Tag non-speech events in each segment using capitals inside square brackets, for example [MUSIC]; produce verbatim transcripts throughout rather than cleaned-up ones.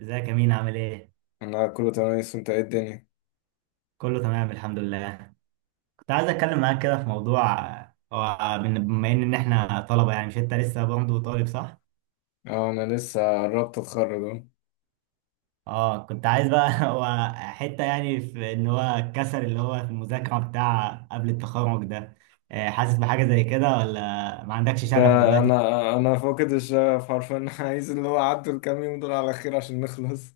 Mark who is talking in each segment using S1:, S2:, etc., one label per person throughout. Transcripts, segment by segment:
S1: ازيك يا مين، عامل ايه؟
S2: انا كله تمام. لسه انت ايه الدنيا؟
S1: كله تمام الحمد لله. كنت عايز اتكلم معاك كده في موضوع. هو بن- بما ان إن احنا طلبة، يعني مش انت لسه برضه طالب صح؟
S2: اه انا لسه قربت اتخرج اهو.
S1: اه كنت عايز بقى [LAUGHS] هو حتة يعني في ان هو الكسل اللي هو في المذاكرة بتاع قبل التخرج ده. آه، حاسس بحاجة زي كده ولا ما عندكش
S2: ده
S1: شغف دلوقتي؟
S2: انا انا فاقد الشغف حرفيا [LAUGHS] عايز اللي هو عدوا الكام يوم دول على خير عشان نخلص.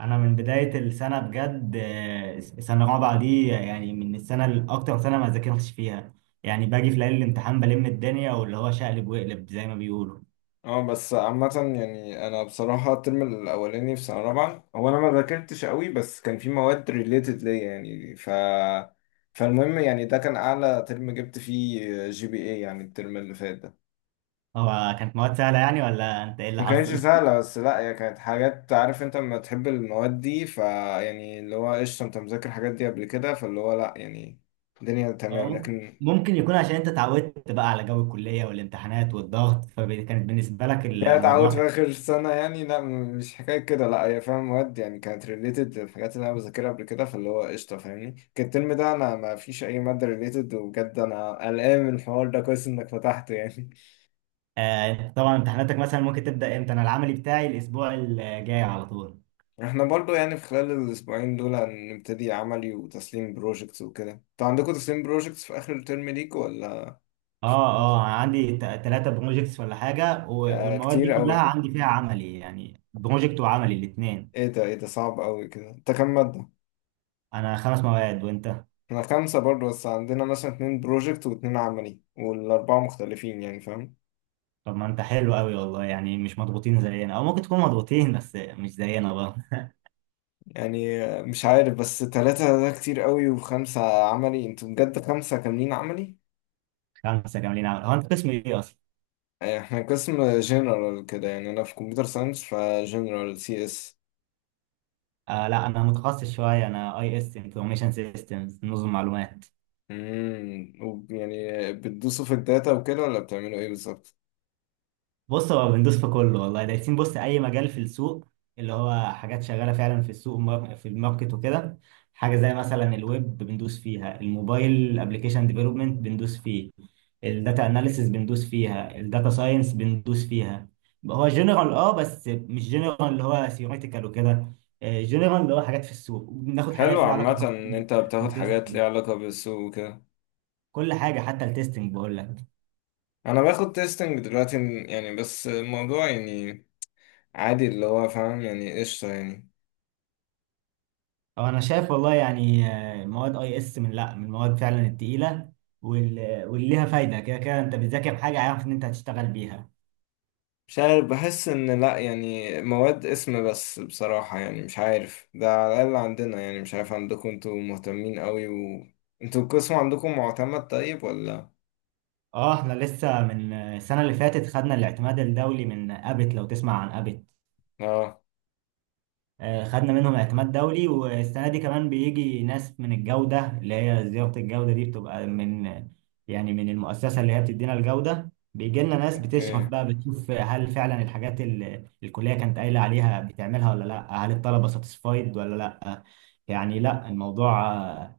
S1: انا من بداية السنة بجد آه، سنة رابعة دي يعني من السنة الاكتر سنة ما ذاكرتش فيها. يعني باجي في ليالي الامتحان بلم الدنيا واللي هو شقلب وقلب زي ما بيقولوا.
S2: اه بس عامة يعني انا بصراحة الترم الاولاني في سنة رابعة هو انا ما ذاكرتش قوي، بس كان في مواد ريليتد ليا يعني ف فالمهم يعني ده كان اعلى ترم جبت فيه جي بي اي، يعني الترم اللي فات ده.
S1: هو كانت مواد سهلة يعني ولا انت ايه اللي
S2: ما كانتش
S1: حصل؟ [LAUGHS]
S2: سهلة، بس لا هي كانت حاجات، عارف انت لما تحب المواد دي فيعني اللي هو قشطة، انت مذاكر الحاجات دي قبل كده فاللي هو لا يعني الدنيا
S1: هو
S2: تمام.
S1: ممكن
S2: لكن
S1: ممكن يكون عشان انت اتعودت بقى على جو الكلية والامتحانات والضغط، فكانت بالنسبة لك
S2: جاي اتعود
S1: الموضوع
S2: في
S1: كان.
S2: اخر سنة يعني؟ لا م- مش حكاية كده، لا هي فاهم مواد يعني كانت ريليتد للحاجات اللي انا بذاكرها قبل كده فاللي هو قشطة، فاهمني؟ كان الترم ده انا ما فيش اي مادة ريليتد، وبجد انا قلقان من الحوار ده. كويس انك فتحته يعني.
S1: آه انت طبعا امتحاناتك مثلا ممكن تبدأ امتى؟ انا العملي بتاعي الاسبوع الجاي على طول.
S2: احنا برضو يعني في خلال الاسبوعين دول هنبتدي عملي وتسليم بروجكتس وكده. انتوا عندكم تسليم بروجكتس في اخر الترم ليك ولا؟ كفاية
S1: اه
S2: بس؟
S1: اه، عندي ثلاثة بروجيكتس ولا حاجة، و-
S2: آه
S1: والمواد دي
S2: كتير
S1: كلها
S2: قوي.
S1: عندي فيها عملي، يعني بروجكت وعملي الاثنين.
S2: ايه ده، ايه ده صعب قوي كده، انت كام مادة؟
S1: انا خمس مواد، وانت؟
S2: احنا خمسة برضو، بس عندنا مثلا اتنين بروجكت واتنين عملي والاربعة مختلفين، يعني فاهم؟
S1: طب ما انت حلو قوي والله، يعني مش مضغوطين زينا، او ممكن تكون مضغوطين بس مش زينا بقى.
S2: يعني آه، مش عارف، بس تلاتة ده كتير قوي وخمسة عملي؟ انتوا بجد خمسة كاملين عملي؟
S1: [LAUGHS] خمسة كاملين عمل، هو انت قسم ايه اصلا؟
S2: آه، احنا قسم جنرال كده، يعني انا في كمبيوتر ساينس، فجنرال سي اس.
S1: آه لا، انا متخصص شويه، انا اي اس انفورميشن سيستمز، نظم معلومات.
S2: امم وب- يعني بتدوسوا في الداتا وكده ولا بتعملوا ايه بالظبط؟
S1: بص هو بندوس في كله والله، دايسين بص اي مجال في السوق، اللي هو حاجات شغاله فعلا في السوق ومار- في الماركت وكده. حاجه زي مثلا الويب بندوس فيها، الموبايل ابلكيشن ديفلوبمنت بندوس فيه، الداتا اناليسيس بندوس فيها، الداتا ساينس بندوس فيها. هو جنرال اه، بس مش جنرال اللي هو ثيوريتيكال وكده، جنرال اللي هو حاجات في السوق، بناخد
S2: حلو
S1: حاجات ليها علاقه
S2: عامة
S1: كمان
S2: ان انت بتاخد حاجات
S1: بالتستنج.
S2: ليها علاقة بالسوق وكده.
S1: كل حاجه حتى التستنج بقول لك.
S2: انا باخد تيستنج دلوقتي يعني، بس الموضوع يعني عادي، اللي هو فاهم يعني قشطة يعني.
S1: أو انا شايف والله يعني آه، مواد اي اس من لا من المواد فعلا التقيله، وال- واللي ليها فايده، كده كده انت بتذاكر حاجه عارف ان انت هتشتغل بيها.
S2: مش عارف، بحس ان لا يعني مواد اسم بس بصراحة، يعني مش عارف ده على الاقل عندنا، يعني مش عارف عندكم، انتوا مهتمين قوي و انتوا القسم عندكم معتمد طيب ولا؟
S1: اه احنا لسه من آه، السنه اللي فاتت خدنا الاعتماد الدولي من ابت، لو تسمع عن ابت.
S2: اه،
S1: آه، خدنا منهم اعتماد دولي، والسنه دي كمان بيجي ناس من الجوده اللي هي زياره الجوده، دي بتبقى من يعني من المؤسسه اللي هي بتدينا الجوده، بيجي لنا ناس بتشرف
S2: اوكي،
S1: بقى بتشوف هل فعلا الحاجات اللي الكليه كانت قايله عليها بتعملها ولا لا، هل الطلبه ساتسفايد ولا لا. يعني لا، الموضوع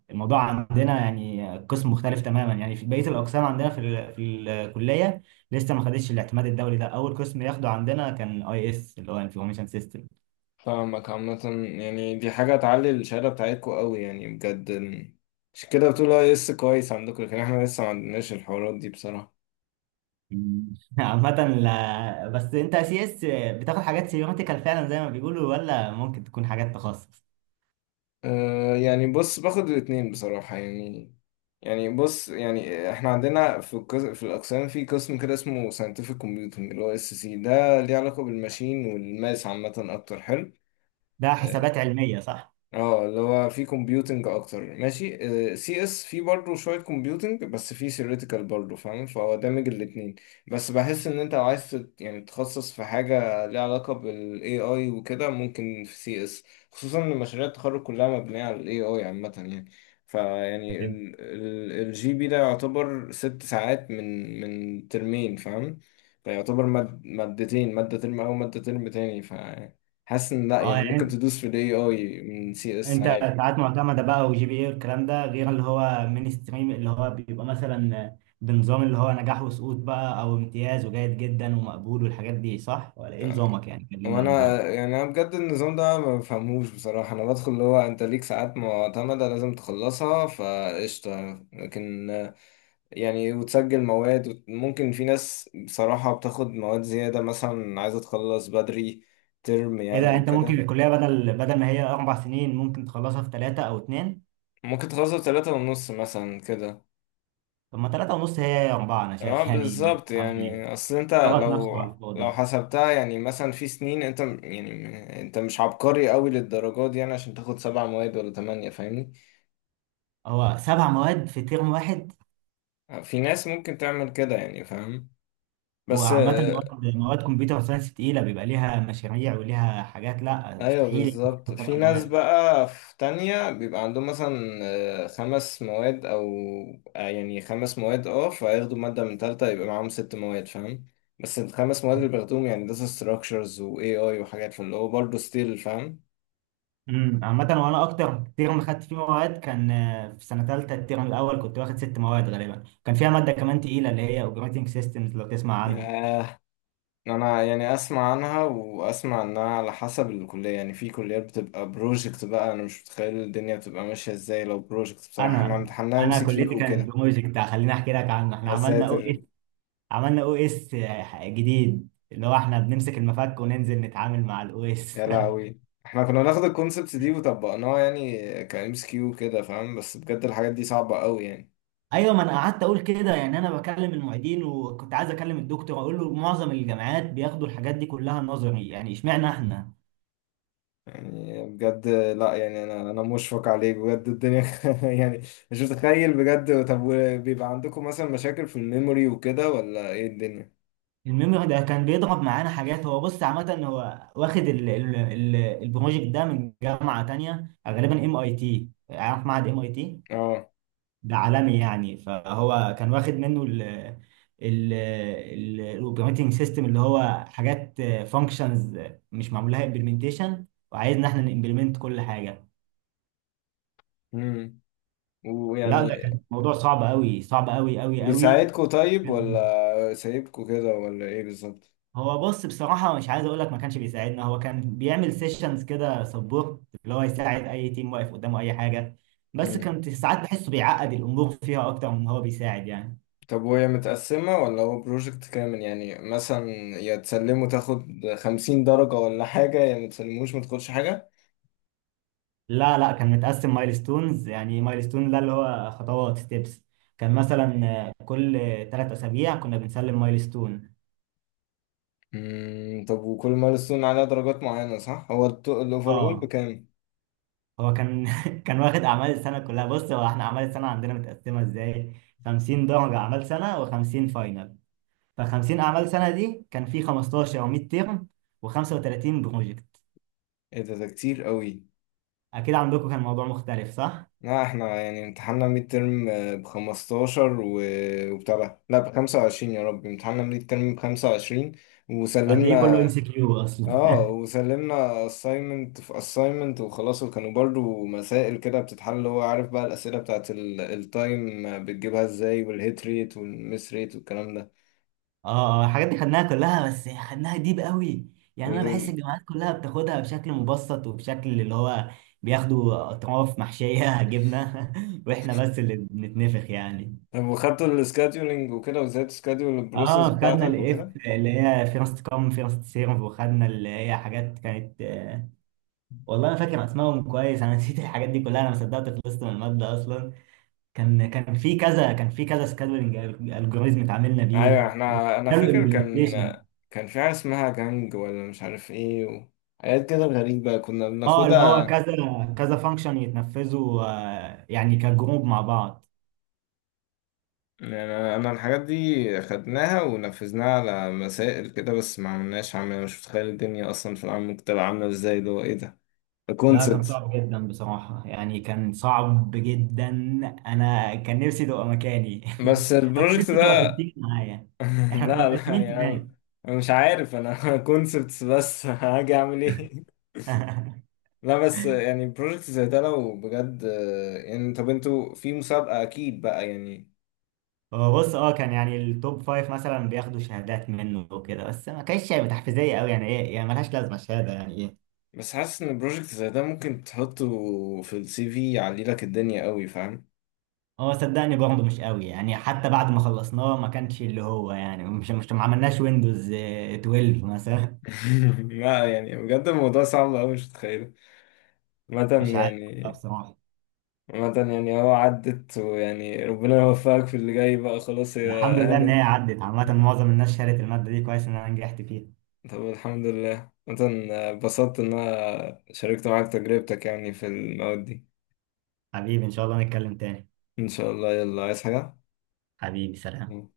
S1: الموضوع عندنا يعني قسم مختلف تماما، يعني في بقيه الاقسام عندنا في ال- في الكليه لسه ما خدتش الاعتماد الدولي ده، اول قسم ياخده عندنا كان اي اس اللي هو انفورميشن سيستم.
S2: فاهمك عامة. يعني دي حاجة تعلي الشهادة بتاعتكوا قوي يعني بجد. عشان كده بتقول اي اس كويس عندكم، لكن احنا لسه ما عندناش الحوارات دي بصراحة.
S1: مم. [LAUGHS] عامة لا، بس انت سي اس بتاخد حاجات سيماتيكال فعلا زي ما بيقولوا، ولا ممكن تكون حاجات تخصص؟
S2: أه يعني بص، باخد الاتنين بصراحة يعني. يعني بص، يعني احنا عندنا في القس- في الأقسام في قسم كده اسمه scientific computing، اللي هو اس سي، ده ليه علاقة بالماشين والماس عامة أكتر، حلو.
S1: ده
S2: آه،
S1: حسابات علمية صح؟
S2: اه اللي هو في كومبيوتنج اكتر، ماشي. سي اس في برضه شويه كومبيوتنج، بس في ثيوريتيكال برضه فاهم، فهو دامج الاتنين. بس بحس ان انت لو عايز تت- يعني تتخصص في حاجه ليها علاقه بالاي اي وكده، ممكن في سي اس، خصوصا ان مشاريع التخرج كلها مبنيه على الاي اي عامه يعني. فيعني
S1: فهمت.
S2: الجي بي ده يعتبر ست ساعات من من ترمين، فاهم؟ فيعتبر ماد- مادتين، مادة ترم أو مادة ترم تاني. حاسس ان لا
S1: اه
S2: يعني ممكن
S1: يعني
S2: تدوس في الاي اي من سي اس
S1: انت
S2: عادي.
S1: ساعات معتمدة بقى وجي بي اي والكلام ده، غير اللي هو مين ستريم اللي هو بيبقى مثلا بنظام اللي هو نجاح وسقوط بقى، او امتياز وجيد جدا ومقبول والحاجات دي صح؟ ولا ايه نظامك، يعني كلمنا عن
S2: وانا
S1: نظامك.
S2: يعني انا بجد النظام ده ما بفهموش بصراحه. انا بدخل اللي هو انت ليك ساعات معتمده لازم تخلصها فقشطه، لكن آه، يعني وتسجل مواد وت- ممكن في ناس بصراحه بتاخد مواد زياده، مثلا عايزه تخلص بدري ترم
S1: ايه
S2: يعني
S1: ده، انت ممكن
S2: وكده.
S1: الكلية بدل بدل ما هي اربع سنين ممكن تخلصها في ثلاثة او اتنين؟
S2: ممكن تخلصها بتلاتة ونص مثلا كده.
S1: طب ما ثلاثة ونص هي اربعة انا
S2: اه
S1: شايف، يعني
S2: بالظبط.
S1: عمل ايه؟
S2: يعني اصل انت
S1: ضغط
S2: لو
S1: نفسه على
S2: لو
S1: الفاضي.
S2: حسبتها يعني مثلا في سنين، انت م- يعني م- انت مش عبقري قوي للدرجة دي يعني عشان تاخد سبع مواد ولا تمانية، فاهمني؟
S1: هو سبع مواد في ترم واحد؟
S2: آه، في ناس ممكن تعمل كده يعني، فاهم؟
S1: هو
S2: بس
S1: عامة
S2: آه،
S1: مواد مواد كمبيوتر ساينس تقيلة بيبقى ليها مشاريع وليها حاجات، لا
S2: ايوه
S1: مستحيل يكون
S2: بالظبط. في
S1: سبع
S2: ناس
S1: مواد.
S2: بقى في تانية بيبقى عندهم مثلا آه، خمس مواد او آه، يعني خمس مواد، اه، فياخدوا مادة من تالتة يبقى معاهم ست مواد، فاهم؟ بس الخمس مواد اللي بياخدوهم يعني داتا ستراكشرز و A I وحاجات، فاللي هو برضه ستيل فاهم.
S1: امم، عامة وانا اكتر ترم خدت فيه مواد كان آه، في سنة تالتة الترم الاول، كنت واخد ست مواد غالبا كان فيها مادة كمان تقيلة اللي هي اوبريتنج سيستمز، لو تسمع عنها.
S2: ياه، انا يعني اسمع عنها واسمع انها على حسب الكليه، يعني في كليات بتبقى بروجكت بقى. انا مش متخيل الدنيا بتبقى ماشيه ازاي لو بروجكت، بصراحه احنا
S1: انا
S2: امتحناها ام
S1: انا
S2: سي
S1: كليتي
S2: كيو
S1: كانت
S2: وكده.
S1: بروجكت، خليني احكي لك عنه. احنا
S2: يا
S1: عملنا او اس
S2: ساتر.
S1: عملنا او اس جديد، اللي هو احنا بنمسك المفك وننزل نتعامل مع الاو
S2: يا
S1: اس.
S2: لهوي. احنا كنا ناخد الكونسبت دي وطبقناها يعني كام سي كيو كده، فاهم؟ بس بجد الحاجات دي صعبه قوي يعني.
S1: ايوه ما انا قعدت اقول كده، يعني انا بكلم المعيدين وكنت عايز اكلم الدكتور اقول له معظم الجامعات بياخدوا الحاجات دي كلها نظري، يعني اشمعنى احنا.
S2: يعني بجد لا يعني انا انا مشفق عليك بجد الدنيا [LAUGHS] يعني مش متخيل بجد. طب بيبقى عندكم مثلا مشاكل في الميموري وكده ولا ايه الدنيا؟
S1: الميموري ده كان بيضرب معانا حاجات، هو بص عامه هو واخد ال ال ال البروجكت ده من جامعه تانية، غالبا ام اي تي، عارف معهد ام اي تي؟
S2: اه،
S1: ده عالمي يعني، فهو كان واخد منه ال ال الاوبريتنج سيستم اللي هو حاجات فانكشنز مش معمول لها امبلمنتيشن، وعايزنا احنا نمبلمنت كل حاجه.
S2: امم،
S1: لا ده
S2: ويعني
S1: كان موضوع صعب قوي، صعب قوي قوي قوي.
S2: بيساعدكوا طيب
S1: كان
S2: ولا سايبكوا كده ولا ايه بالظبط؟
S1: هو بص بصراحة مش عايز اقول لك ما كانش بيساعدنا، هو كان بيعمل سيشنز كده سبورت اللي هو يساعد اي تيم واقف قدامه اي حاجة، بس
S2: مم.
S1: كنت ساعات بحسه بيعقد الامور فيها اكتر من هو بيساعد يعني.
S2: طب وهي متقسمة ولا هو بروجكت كامل؟ يعني مثلا يا تسلمه تاخد خمسين درجة ولا حاجة، يا متسلموش متاخدش حاجة؟
S1: لا لا، كان متقسم مايلستونز، يعني مايلستون ده اللي هو خطوات ستيبس. كان مثلا آه، كل ثلاث اسابيع كنا بنسلم مايلستون.
S2: مم. طب وكل مايلستون عليها درجات معينة صح؟ هو الأوفر أول
S1: اه
S2: بكام؟
S1: هو كان [LAUGHS] كان واخد اعمال السنه كلها، بص هو احنا اعمال السنه عندنا متقسمه ازاي، خمسين درجه اعمال سنه و50 فاينل. ف50 اعمال سنه دي كان في خمسة عشر او مية ترم و35 بروجكت.
S2: ايه ده، ده كتير قوي.
S1: اكيد عندكم كان موضوع مختلف صح؟
S2: لا احنا يعني امتحاننا ميد ترم بخمستاشر و... وبتاع ده. لا بخمسة وعشرين، يا رب، امتحاننا ميد ترم بخمسة وعشرين.
S1: وهتلاقيه كله
S2: وسلمنا.
S1: ام سي كيو اصلا.
S2: اه
S1: [LAUGHS]
S2: وسلمنا assignment في assignment وخلاص، وكانوا برضو مسائل كده بتتحل. هو عارف بقى الأسئلة بتاعت التايم بتجيبها ازاي، والهيت ريت والمس ريت والكلام ده.
S1: اه آه، الحاجات دي خدناها كلها، بس خدناها ديب قوي، يعني انا بحس
S2: وال-
S1: الجامعات كلها بتاخدها بشكل مبسط، وبشكل اللي هو بياخدوا اطراف محشيه [LAUGHS] جبنه [LAUGHS] واحنا بس اللي بنتنفخ يعني.
S2: طب وخدتوا السكادولينج وكده، وازاي تسكادول البروسيس
S1: اه خدنا
S2: بتاعتك
S1: الاف
S2: وكده؟
S1: اللي هي فيرست كام فيرست سيرف، وخدنا اللي هي حاجات كانت آه، والله انا فاكر اسمائهم كويس انا [LAUGHS] نسيت الحاجات دي كلها، انا ما صدقت خلصت من الماده اصلا. كان كان في كذا كان في كذا سكادولينج الجوريزم اتعاملنا بيه
S2: ايوه احنا انا
S1: وعملوا
S2: فاكر كان
S1: امبلمنتيشن.
S2: كان في حاجة اسمها جانج ولا مش عارف ايه و... حاجات كده غريبة كنا
S1: اه اللي هو
S2: بناخدها.
S1: كذا كذا فانكشن يتنفذوا آه، يعني كجروب مع بعض.
S2: يعني انا أنا الحاجات دي خدناها ونفذناها على مسائل كده، بس ما عملناش عمل. أنا مش متخيل الدنيا اصلا في العام ممكن تبقى عامله ازاي، اللي هو ايه ده،
S1: لا كان
S2: كونسبت.
S1: صعب جدا بصراحة، يعني كان صعب جدا. أنا كان نفسي تبقى مكاني
S2: بس
S1: [LAUGHS] أو كان
S2: البروجكت
S1: نفسي تبقى في
S2: ده
S1: التيم معايا.
S2: [LAUGHS]
S1: إحنا كنا
S2: لا لا
S1: تلاتين
S2: يعني
S1: تمام.
S2: انا مش عارف انا [LAUGHS] كونسبتس بس هاجي اعمل ايه.
S1: [LAUGHS]
S2: لا بس يعني بروجكت زي ده لو بجد يعني، طب انتوا في مسابقة اكيد بقى يعني؟
S1: هو بص أه كان يعني التوب فايف مثلا بياخدوا شهادات منه وكده، بس ما كانتش يعني تحفيزية أوي، يعني إيه يعني ملهاش لازمة الشهادة، يعني إيه.
S2: بس حاسس ان بروجكت زي ده ممكن تحطه في السي في يعلي لك الدنيا قوي، فاهم؟
S1: هو صدقني برضه مش قوي يعني، حتى بعد ما خلصناه ما كانش اللي هو يعني مش مش ما عملناش ويندوز آه، اتناشر مثلا.
S2: [LAUGHS] لا يعني بجد الموضوع صعب أوي، مش متخيله
S1: [LAUGHS] مش
S2: عامة
S1: عارف
S2: يعني.
S1: بصراحة.
S2: عامة يعني هو عدت، ويعني ربنا يوفقك في اللي جاي بقى، خلاص
S1: الحمد
S2: يا
S1: لله ان هي
S2: هانم.
S1: عدت، عامة
S2: مم.
S1: معظم الناس شالت المادة دي، كويس ان انا نجحت فيها.
S2: [LAUGHS] طب الحمد لله. عامة اتبسطت إن أنا شاركت معاك تجربتك يعني في المواد دي.
S1: حبيبي ان شاء الله نتكلم تاني.
S2: إن شاء الله، يلا عايز حاجة؟
S1: حبيبي سلام.